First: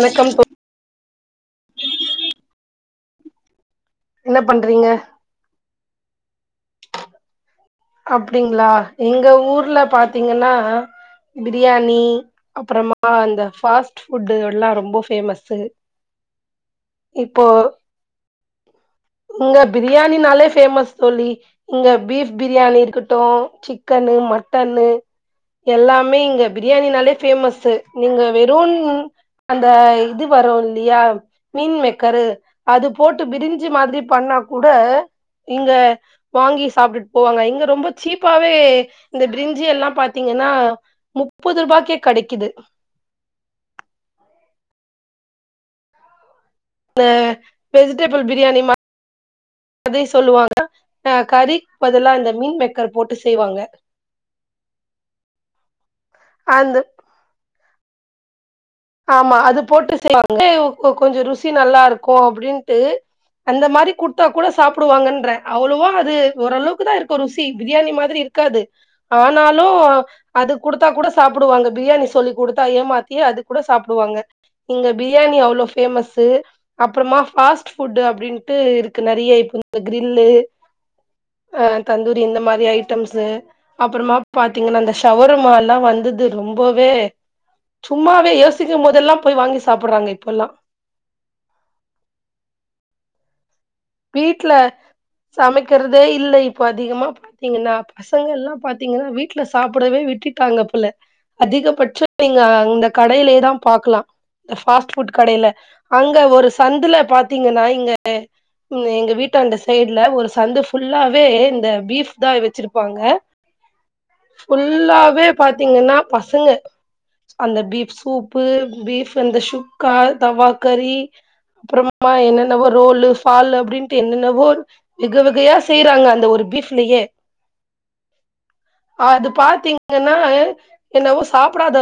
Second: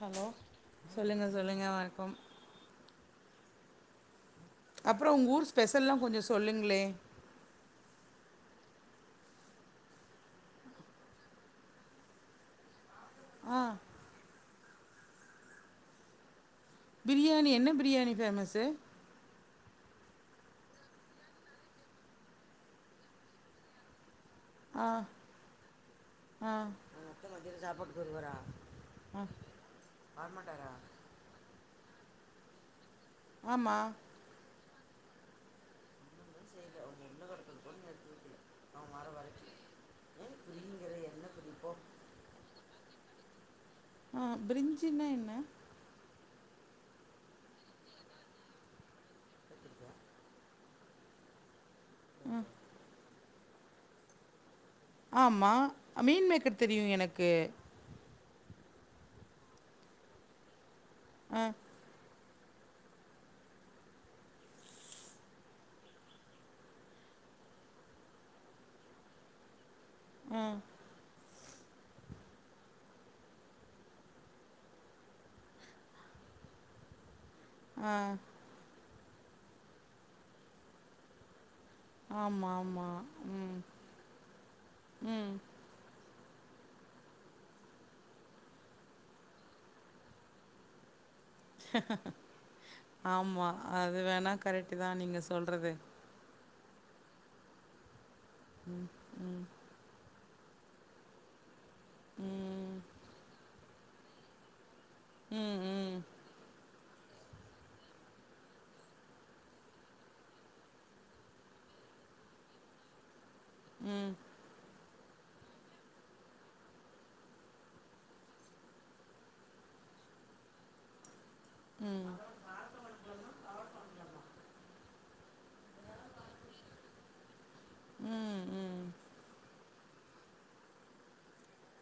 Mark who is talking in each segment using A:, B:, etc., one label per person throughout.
A: Hello
B: தோ
A: சொல்லுங்க சொல்லுங்க வணக்கம்
B: என்ன பண்றீங்க
A: அப்றோ உங்க ஊர் ஸ்பெஷல்லா கொஞ்ச சொல்லுங்ளே
B: அப்டிங்ளா எங்க ஊர்ல பாத்திங்கன்னா பிரியாணி அப்பறமா ஆ அந்த ஃபாஸ்ட் ஃபுட்டு எல்லா ரொம்ப ஃபேமஸ்ஸு இப்போ
A: பிரியாணி என்ன பிரியாணி ஃபேமஸ்ஸு
B: இங்க பிரியாணினாலே ஃபேமஸ் தோழி இங்க பீஃப் பிரியாணி இருக்கட்டு சிக்கனு மட்
A: ஆ
B: டன்னு எல்லாமே இங்க
A: ஆ
B: பிரியாணினாலே ஃபேமஸ்ஸு நீங்க வெறு
A: ஆ
B: அந்த இது வரு இல்லையா மீன்மே க்கரு அது போட்டு பிரிஞ்சி
A: ஆமா
B: மாதிரி பண்ணா கூட இங்க வாங்கி சாப்டுட்டு போவாங்க இங்க ரொம்ப சீப்பாவே இந்த பிரிஞ்சி எல்லா பாத்திங்கன்னா முப்பது ரூபாக்கே கெடைக்குது
A: ஆ பிரிஞ்சின்னா என்ன
B: அந்த வெஜிடபிள் பிரியாணி மா ரி சொல்லுவாங்க ஆ கறி க்கு பதில்லா இந்த
A: ஆ
B: மீன் மேக்கர் போட்டு செய்வாங்க
A: ஆமா மீன் மேக்கர்
B: அந்த
A: தெரியு எனக்கு
B: ஆமா அது போட்டு செய்வாங்க கொஞ்ச ருசி
A: ஆ
B: நல்லாருக்கு அப்டின்ட்டு அந்த மாரி குடுத்தா கூட சாப்பிடுவாங்கன்ற அவ்வளவா அது ஓரளவுக்குதா இருக்கு ருசி பிரியாணி மாதிரி இரு க்காது ஆனாலு
A: ஆ
B: அது குடுத்தா கூட சாப்பிடுவாங்க பிரியாணி சொல்லி குடுத்தா ஏமாத்தி அது கூட சாப்பிடுவாங்க இங்க பிரியாணி அவ்ளோ ஃபேமஸ்ஸு அப்பறமா ஃபாஸ்ட்
A: ஆ
B: ஃபுட் அப்படின்ட்டு இருக்கு நிறைய இப்போ இந்த கிரில்லு அஹ் தந்தூரி இந்த
A: ஆமா
B: மாதிரி
A: ஆமா
B: ஐட்டம்ஸ்
A: ம்
B: அப்புறமா பாத்தீங்கன்னா அந்த
A: ம்
B: ஷவர்மாலாம் வந்தது ரொம்பவே சும்மா அ யோசிக்கும் போதெல்லா போய் வாங்கி சாப்புட்றாங்க இப்போல்லா
A: ஆமா அது வேணா
B: வீட்ல
A: கரெக்ட்டு தா நீங்க சொல்றது
B: ப அதிகமா பாத்தீங்கனா பசங்கல்லா
A: ம்
B: பாத்தீங்கனா
A: ம்
B: வீட்ல சாப்டவே விட்டுட் ட்டாங்கபோல அதிகபட்சோ நீங்க
A: ம்
B: அந்த கடையிலே தா பாக்லா ஃபாஸ்ட் ஃபுட் கடைல
A: ம்
B: அங்க ஒரு சந்துல பாத்தீங்கன்னா இங்க ம் எங்க வீட்டாண்ட சைட்ல ஒரு சந்து ஃபுல்லாவே இந்த பீஃப் தா வச்சிருப்பாங்க
A: ம்
B: எல்லாவே பாத்தீங்கன்னா பசங்க அந்த பீஃப் சூப்பு பீஃப் இந்த சுக்கா தவாக்கறி அப்புறமா என்னென்னவ ரோல்லு அப்படின்ட்டு என்னென்னவோ விகை வகையா செய்யறாங்க அந்த ஒரு பீப்லயே
A: ம் ம்
B: அது பாத்தீங்கன்னா என்னவோ சாப்டாத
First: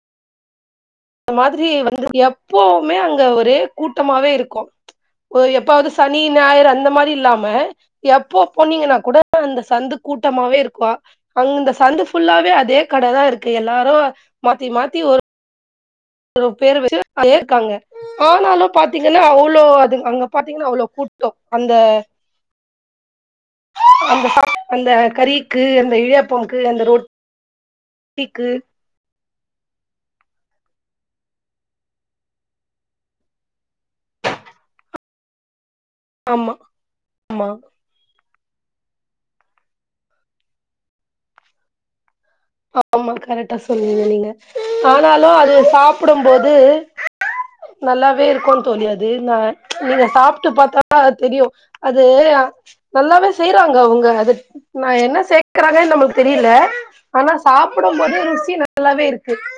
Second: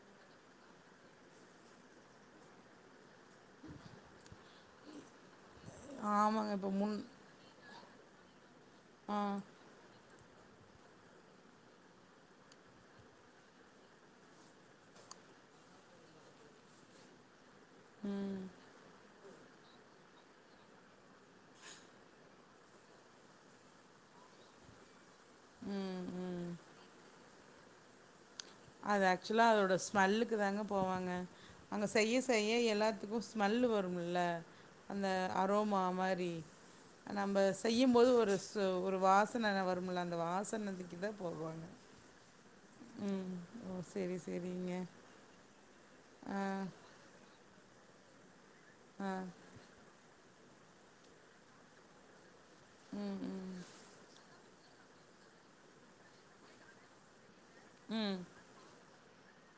B: மாதிரி வந்து எப்பவுமே அங்க ஒரே கூட்டமாவே இருக்கூ ஒரு எப்பாவ்து சனி
A: ஆமாங்க
B: ஞாயிறு
A: இப்போ
B: அந்த
A: முன்
B: மாரி இல்லாம எப்போ போனீங்கனா கூட
A: ஆ
B: அந்த சந்து கூட் ட்டமாவே இருக்கூ அங்க இந்த சந்து ஃபுல்லாவே அதே கடதா இருக்கு எல்லாரூ மாத்தி மாத்தி ஒர் ஒரு பேர் வச்சு ஏர்க்காங்க ஆனாலு பாத்தீங் இல்ல அவ்ளோ அது அங்க பாத்தீங்கன்னா அவ்ளோ கூட்டோ அந்த அந்த அந்த கறிக்கு அந்த
A: ம் ம்
B: இடியாப்பம்க்கு அந்த ரோட்ட பட்டுக்கு
A: எல்லா அதோட ஸ்மெல்லுக்கு தாங்க போவாங்க அங்க செய்ய செய்ய எல்லாத்துக்கும் ஸ்மெல்லு வரும்ல அந்த அரோமா மாரி
B: ஆமா
A: நம்ப
B: ஆமா
A: செய்யும்போது ஒரு ஸ் து ஒரு வாசன வருமுல அந்த வாசனதிக்கு தா போவாங்க
B: [inaudible] ஆமா
A: ம்
B: கரக்ட்டா
A: ஓ
B: சொன்னீங்க
A: சரி
B: நீங்க
A: சரிங்க
B: ஆனாலு அது
A: ஆ
B: சாப்புடும்போது நல்லாவே இருக்கு தோழி அது
A: ஆ
B: ந நீங்க சாப் விட்டு பாத்தா தா தெரியு அது
A: ம்
B: நல்லாவே
A: ம்
B: செய்றாங்க அவுங்க அது நான் என்ன சேர்க்கறாங்கன்னு நமக்கு தெரில ஆனா சாப்படும் போது
A: ம்
B: ருசி நல்லாவே இருக்கு க்கு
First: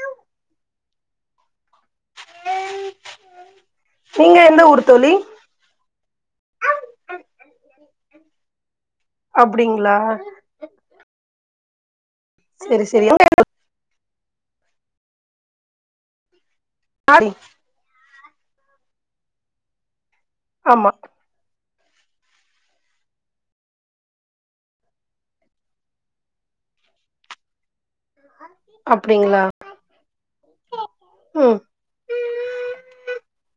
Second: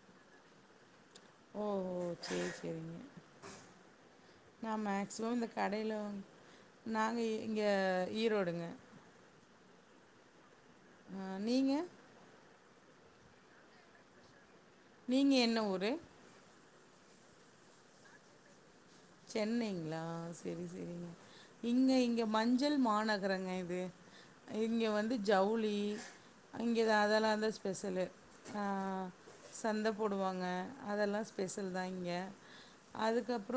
A: ஓ ஓ சேரி சேரிங்
B: நீங்க எந்த
A: நா
B: ஊர் தோழி
A: மேக்ஸிமம் இந்தக் கடையில நாங்க இங்க ஈரோடுங்க
B: அப்டிங்களா
A: ஆ நீங்க
B: செரி செரி [unintelligible]
A: நீங்க என்ன ஊரு
B: [unintelligible]
A: சென்னைங்களா செரி
B: ஆமா
A: செரி இங்க இங்க மஞ்சள் மாநகரங்க இது இங்க வந்து ஜவுளி இங்க தா அதெல்லா தா ஸ்பெஷலு ஆ
B: அப்டி
A: சந்த போடுவாங்க அதெல்லா
B: ம்
A: ஸ்பெஷல் தா இங்க அதுக்கப்புற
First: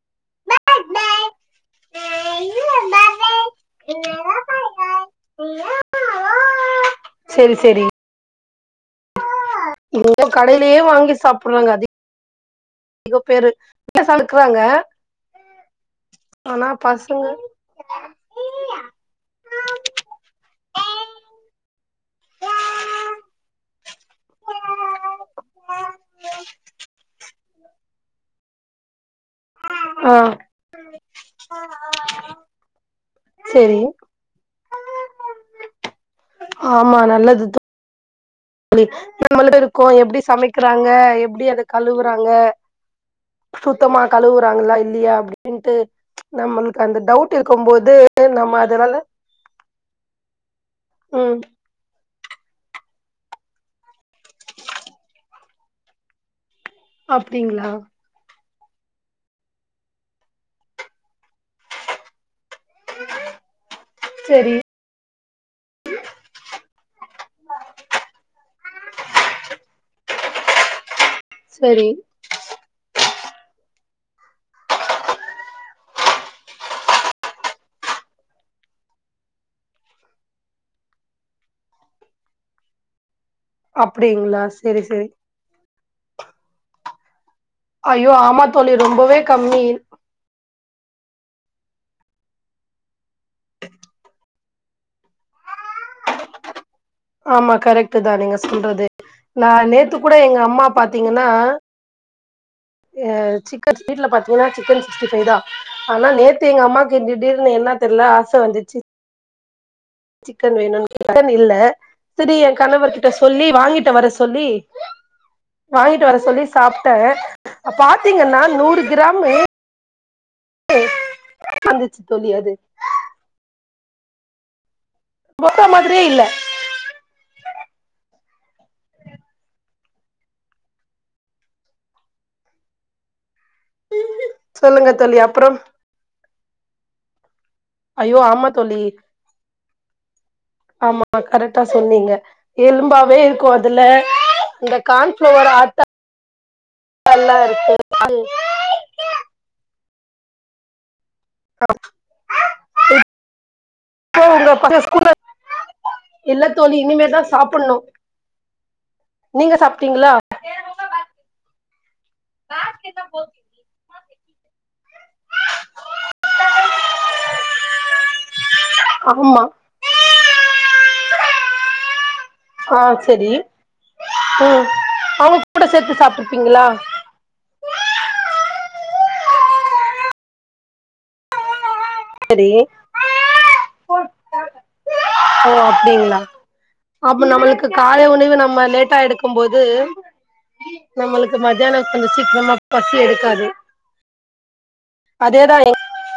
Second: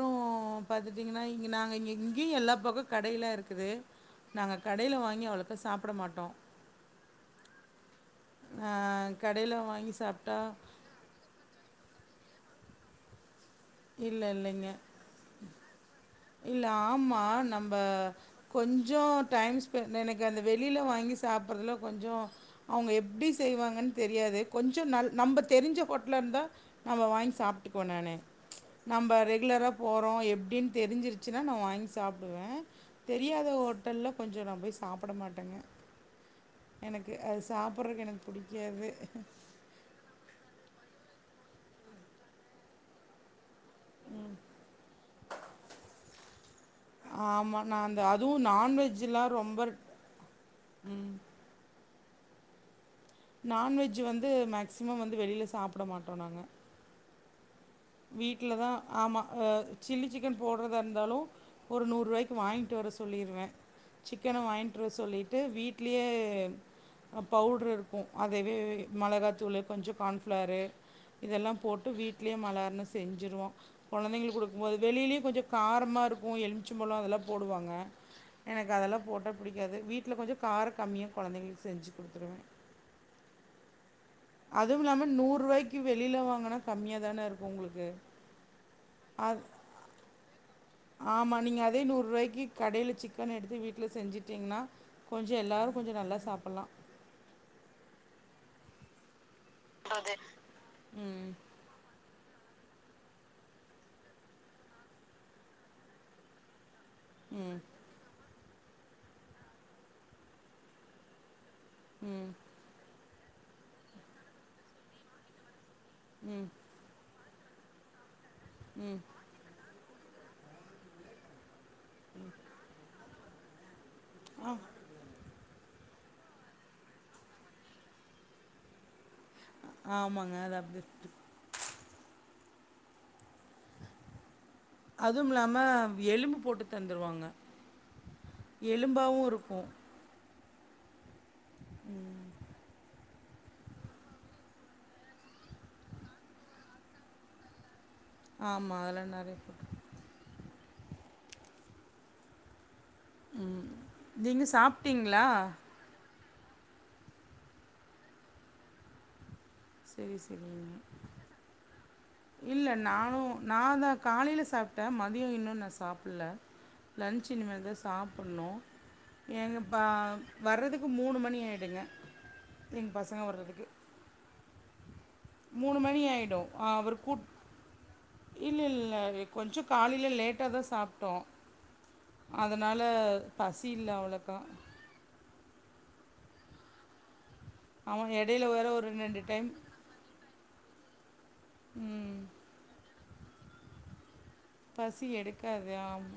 A: பாத்துட்டீங்கனா இங்க நாங்க இங் இங்கியு எல்லா பக்கோ கடையில்லா இருக்குது நாங்க கடையில வாங்கி அவ்ளுக்கா சாப்ட மாட்டோ
B: செரி செரி
A: ஆ கடையில வாங்கி
B: எங்க
A: சாப்ட்டா
B: கடையிலயே வாங்கி சாப்படுறாங்க அதிக இவ பேரு வீட்ல
A: இல்ல
B: சமைக்கிறாங்க
A: இல்லைங்க இல்ல
B: ஆனா பசங்க
A: ஆமா நம்ம கொஞ்சோ டைம் ஸ்பெண்ட் எனக்கு அந்த வெளியில வாங் வாங்கி சாப்புறதுல கொஞ்சோ அவங்க எப்டி செய்வாங்கன் தெரியாது தெரியாது கொஞ்சோ நல் நம்ம தெரிஞ்ச ஹோட்டலா இருந்தா நம்ம வாங்கி சாப்ட்டுக்குவோ நானு நம்ப ரெகுலரா
B: ஆ
A: போறோ எப்டின் தெரிஞ்சிருச்சுனா நா வாங்கி சாப்டுவ தெரியாத
B: செரி
A: ஹோட்டல்ல கொஞ் ச நா போய் சாப்புட மாட்டேங்க எனக்கு அது சாப்புட்றக்கு எனக்கு
B: தோழி
A: புடிக்காது.
B: நம்மளிட்ட இருக்கோ எப்டி சமைக்குறாங்க எப்டி அத கழுவுறாங்க சுத்தமா கழுவுறாங்களா இல்லயா அப்டின்ட்டு நம்மளுக்கு அந்த டவுட் இருக்கம்போது நம்ம அதுனால
A: ஒம்பர்
B: ம்
A: நான்வெஜ் வந்து மேக்சிமம் வந்து வெளில சாப்பிட மாட்டோ நாங்க
B: அப்டிங்ளா
A: ல தா ஆமா சில்லி சிக்கன் போடுறதா இருந்தாலு ஒரு நூறு ரூவாய்க்கு வாங்கிட்டு வர சொல்லிருவே சிக்கன
B: செரி
A: வாங்கிட்டு வர சொல்லிட்டு வீட்லியே அ பவுட்ரு இருக்கு அதைவே மெளகாத்தூளு கொஞ்சோ கான்ஃபிளாரு இதெல்லா போட்டு
B: செரி
A: வீட்லேயே மழ செஞ்சுருவோ கொழந்தைங்களுக் குடுக்கும்போது வெளியிலயு கொஞ்சோ காரமாருக்கு எலுமிச்சம்பழொ அதெல்லா போடுவாங்க. எனக்கு அதெல்லா போட்டா புடிக்காது வீட்டுல கொஞ்சோ கார கம்மியா கொழந்தைங்களுக்கு செஞ்சு குடுத்துடுவே
B: [inaudible] அப்டிங்களா
A: அதுவு
B: செரி
A: இல்லாம
B: செரி
A: நூரூவாய்க்கு வெளில வாங்கனா கம்மியா தானே இருக்
B: ஐயோ ஆமா தோழி ரொம்பவே கம்மி
A: ஆமா நீங்க அதே நூரூவாய்க்கு கடைல சிக்கன் எடுத்து வீட்டுல செஞ்சிட்டீங்கன்னா கொஞ்சோ எல்லாரு கொஞ்சோ நல்லா சாப்புல்லா
B: ஆமா கரெக்ட்தா நீங்க சொல்றது நா நேத்து கூட எங்க அம்மா பாத்தீங்கன்னா
A: ம்
B: எ சிக்கன் வீட்டுல பாத்தீங்கன்னா சிக்கன் சிக்ஸ்டி ஃபைவ்தா ஆனா நேத்து எங்க அம்மா கு திடீர்னு
A: ம்
B: என்னா தெர்ல ஆச வந்துச்சு சிக்கன் வேணுனு சிக்கன் இல்ல
A: ம்
B: செரி என் கணவர் கிட் ட்ட சொல்லி வாங்கிட்டு வர சொல்லி வாங்கிட்டு வர சொல்லி
A: ம்
B: சாப்ட்டே பாத்தீங்கன்னா நூறு
A: ம்
B: கிராம்மு க்காந்துச்சு தோழி அது
A: ஆ
B: போட்ட மாதிரியே இல்ல
A: ஆமாங்க அது அப்புடி
B: சொல்லுங்க தோழி
A: அதுவும் இல்லாம
B: அப்புறம்
A: எலும்பு போட்டு தந்துருவாங்க
B: ஐயோ ஆமா தோழி
A: எலும்பாவு இருக்கு
B: ஆமா அ கரெக்ட்டா சொன்னீங்க எலும்பாவே க்கு அதுல இந்த கான்ஃப்ளவர் ஆட்டா [inaudible] எல்லா இருக்கு
A: ஆமா அதுலா நெறையா போ
B: [inaudible]
A: ம்
B: இப்போ
A: நீங்க சாப்ட்டீங்களா?
B: இல்லத்தோழி இனிமேதா சாப்புன்னு நீங்க சாப்ட்டீங்களா?
A: சரி சரிங்க இல்ல நானு நான்தா காலையில சாப்ட்டே மதியொ இன்னு நா சாப்புல்ல லன்ச் இனிமேதா சாப்புன்னு
B: ஆமா
A: எங்க பா வறதுக்கு மூணு மணி ஆய் [unintelligible]
B: ஆ செரி ம் அவங்க கூட சேத்து
A: மணி
B: சாப்ட்டிருப்பீங்களா
A: இல்லெல்ல எ கொஞ்சொ காலைல லேட்டாதா சாப்ட்டோ
B: செரி
A: அதனால பசி இல்ல அவ்ளாக்கா
B: ஓ அப்டிங்களா அப்ப நம்மளுக்கு காலை
A: ஆமா
B: உணவு
A: இடையில
B: நம்ம
A: வேற ஒரு
B: லேட்டா எடுக்கொம்
A: டைம்
B: போது நம்மளுக்கு மதியான கொஞ்சொ
A: ம்.
B: சீக்கிரமா பசி எடுக்காது
A: பசி
B: அதேதா
A: எடுக்காது ஆம்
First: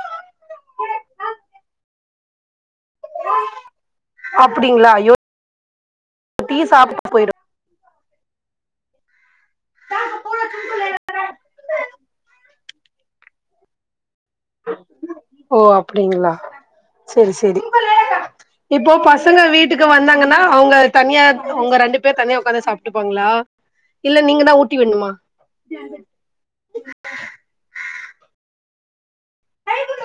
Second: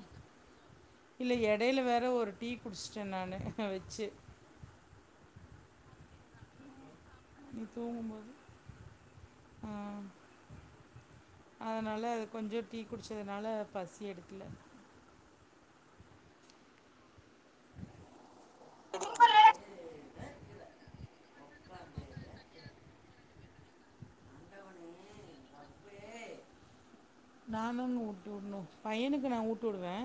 A: இல்ல எடையில வேற ஒரு டீ குடிச்சிட்டே நானு வச்சு
B: அப்டிங்களா அயோ டீ சாப்ட்
A: நீ தூங்கும் போ அதனால அது கொஞ்சோ டீ குடிச்சதுனால பசி எடுக்கல
B: ஓ அப்படிங்களா செரி செரி இப்போ பசங்க வீட்டுக்கு வந்தாங்கன்னா அவங்க தனியா ஒங்க ரெண்டு பேர் தனியா உக்காந்து சாப்ட்டுப்பாங்களா? இல்ல நீங்கதா ஊட்டி விட்ணுமா
A: நாந்தாங்க ஊட்டி வுட்ணு பையனுக் கு நா ஊட்டிவுடுவே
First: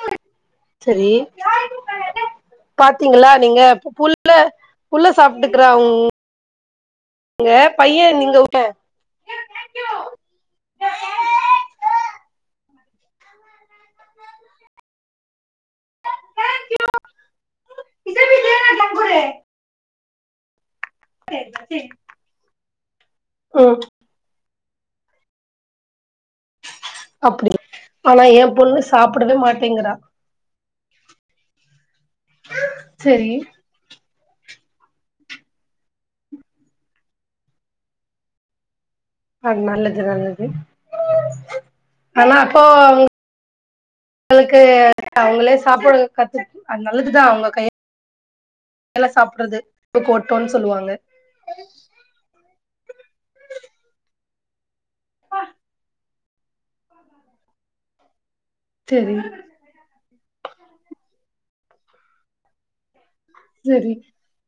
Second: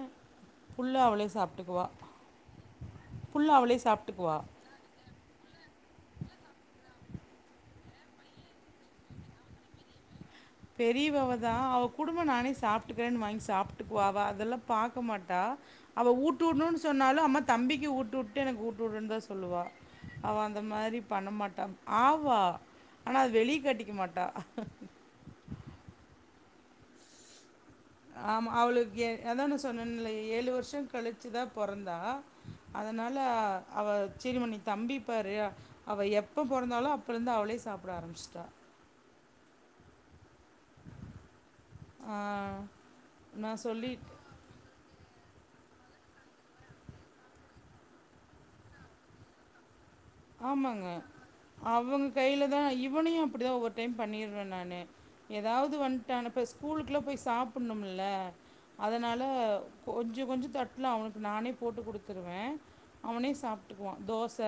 A: புள்ள
B: செரி
A: அவளே சாப்ட்டுக்குவா
B: பாத்தீங்களா நீங்க பு புள்ள புள்ள சாப்ட்டுக்கறா உங் க பைய நீங்க ஊட்ட
A: பெரியவ அவதா அவ குடும்மா நானே சாப்ட்டுக்குறேன்னு வாங்கி சாப்ட்டுக்குவா அவ அதெல்லா பாக்க மாட்டா அவ ஊட்டு விட்ணுனு சொன்னாலு அம்மா தம்பிக்கு ஊட்டு வுட்டு எனக்கு ஊட்டு வுடுனுதா சொல்லுவா அவ அந் த மாரி பண்ணமாட்ட ஆவா ஆனா அத வெளிய
B: ம்
A: காட்டிக்க மாட்டா
B: அப்டி ஆனா எ
A: ஆமா
B: பொண்ணு
A: அவளுக்கு
B: சாப்டவே
A: அதா நா
B: மாட்டேங்கிறா
A: சொன்னேனில்ல ஏழு வருஷோ கழிச்சுதா பொறந் தா அதனால
B: செரி
A: அவ செரிமா நீ தம்பிப்பாரு அவ எப்ப பொறந்தாலோ அப்பொலந்து அவளே சாப்ட ஆரம்பிச்ட்டா
B: அது நல்லது நல்ல து
A: ஆ
B: ஆனா அப்போ
A: நா சொல்லிட்
B: உங்களுக்கு அவங்களே சாப்புடு கத்து அது நல்லதுதா அவங்க கை யால சாப்ட்றது
A: ஆமாங்க அவங்க கைல தா இவனையு அப்டிதா ஒவ்வொரு டைம் பண்ணிருவே நானு ஏதாவது வன்ட்டான் இப்ப ஸ்கூலுக்குல்லா போய் சாப்புட்ணும் இல்ல
B: செரி
A: அதனால கொஞ்சொ கொஞ்சொ தட்டுல அவனுக்கு நானே போட்டு குடுத்துருவே அவனே சாப்ட்டுக்குவா
B: செரி
A: தோச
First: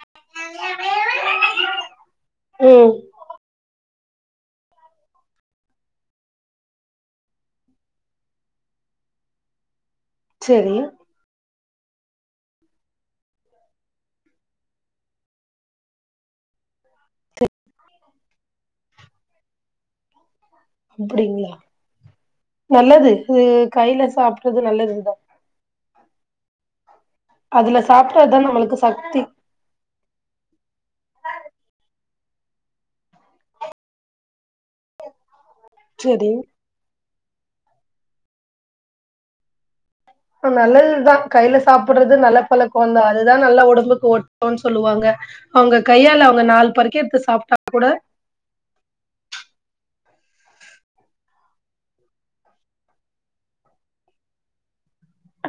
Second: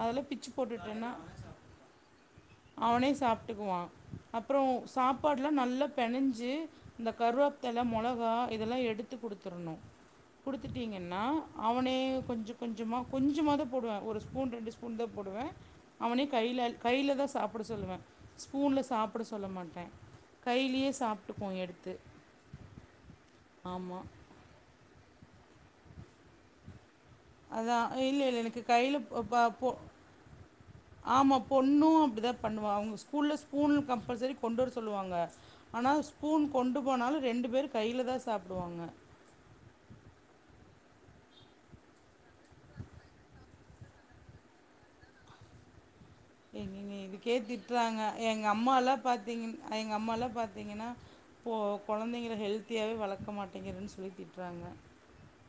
A: அதெல்லா பிச்சி போட்டுட்டேன்னா
B: ம்
A: அவனே சாப்ட்டுக்குவா அப்றோ சாப்பாடுல்லா நல்லா பெனஞ்சி இந்த கருவேப்த்தல மொளகா இதெல்லா எடுத் து குடுத்துறுணு
B: செரி
A: குடுத்துட்டீங்கன்னா அவனே கொஞ்ச கொஞ்சமா கொஞ்சமா தா போடுவே ஒரு ஸ்பூன் ரெண்டு ஸ்பூன் தா போடுவே அவனே கைலல் கைலதா சாப்பிட சொல்லுவே ஸ்பூன்ல சாப்பிட சொல்ல மாட்டே
B: அப்டீங்குளா நல்லது ம்
A: ஆமாம்
B: கைல சாப்ட்றது நல்லதுதா
A: அதா
B: அதுல
A: இல்ல
B: சாப்பிட்டாதா
A: இல்ல எனக்கு
B: நம்மளுக்கு
A: கையில
B: சக்தி
A: பா போ ஆமா பொண்ணு அப்டிதா பண்ணுவா அவங்க ஸ்கூல்ல ஸ்பூன் கம்பல்சரி கொண்டு வர சொல்லுவாங்க ஆனா
B: செரி
A: ஸ்பூன் கொண்டு போனாலு ரெண்டு பேரு கையில தா சாப்டுவாங்க
B: நல்லதுதா கையில சாப்புடுறது நல்ல பழக்கோந்தா அதுதா நல்லா ஒடம்புக்கு ஒட்டுன்னு சொல்லுவாங்க உங்க
A: ஏங்க எங்க இதுக்கே திட்றாங்க எங்க அம்மால்லா பாத்தீங்கின் எங் க அம்மால்லா பாத்தீங்கன்னா இப்போ கொழந்தைங்கள ஹெல்த்தியாவே வளக்க மாட்டேங்கிறேன் சொல்லி திட்றாங்க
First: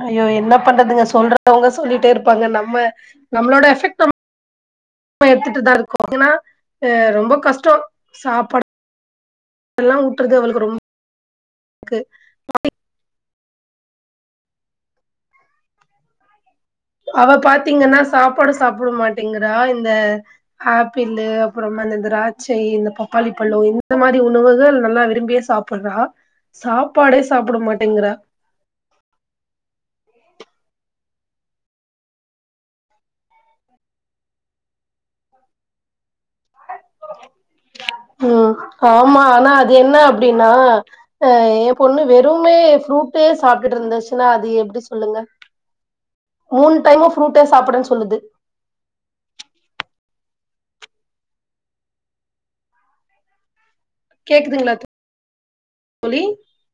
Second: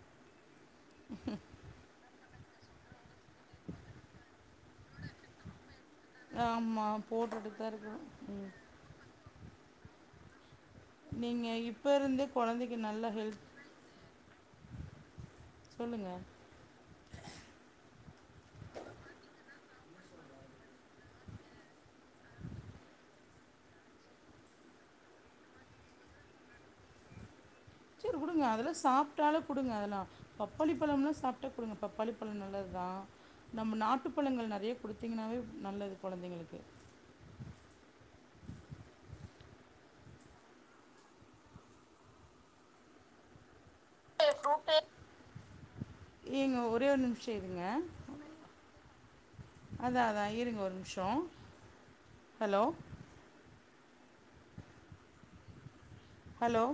B: ஐயோ என்ன பண்றதுங்க சொல்றவங்க சொல்லிட்டே இருப் பாங்க நம்ம நம்மளோட எஃபெக்ட் நம் ம எடுத்துட்டு தா இருக்கோ ஏன்னா
A: ஆமா
B: ரொம்ப
A: போட்டுட்டுதா
B: கஷ்டோ
A: இருக்கோ ம்
B: சாப்பா எல்லா ஊட்றது அவளுக்கு ரொம்
A: நீங்க இப்ப இருந்தே கொழந்தைக்கு நல்ல ஹெல் சொல்லுங்க
B: அவ பாத்தீங்கன்னா சாப்பாடு சாப்பிட மாட்டேங்குறா இந்த ஆப்பிளு அப்புறோ அந்த த்ராட்சை இந்த பப்பாளி பழோ இந்த மாரி உணவுகள் நல்லா விரும்பியே சாப்புட்றா சாப்பாடேச்
A: செரி குடுங்க அதெல்லா சாப்ட்டாலே குடுங்க அதெல்லா பப்பாளி பழம்னா சாப்ட்டா கொடுங்க பப்பாளி பழம் நல்லதுதா நம்ம நாட்டுப்பழங்கள் நெறைய குடுத்தீங்கன்னாவே நல்லது குழந்தைங்களுக்
B: ம் ஆமா ஆனா அது என்ன அப்டின்னா அ எ பொண்ணு வெறுவுமே ஃப்ரூட்டே சாப் புட்றது இருந்துச்சுன்னா அது எப்டி சொல்லுங்க
A: ஏங்க
B: மூணு
A: ஒரே ஒரு
B: டைமூ
A: நிமிஷம்
B: ஃப்ரூட்டே
A: இருங்க
B: சாப்புட்றே சொல்லுது
A: அதா அதா இருங்க ஒரு நிமிஷோ ஹலோ
B: கேக்குதுங்களா தோ
A: ஹலோ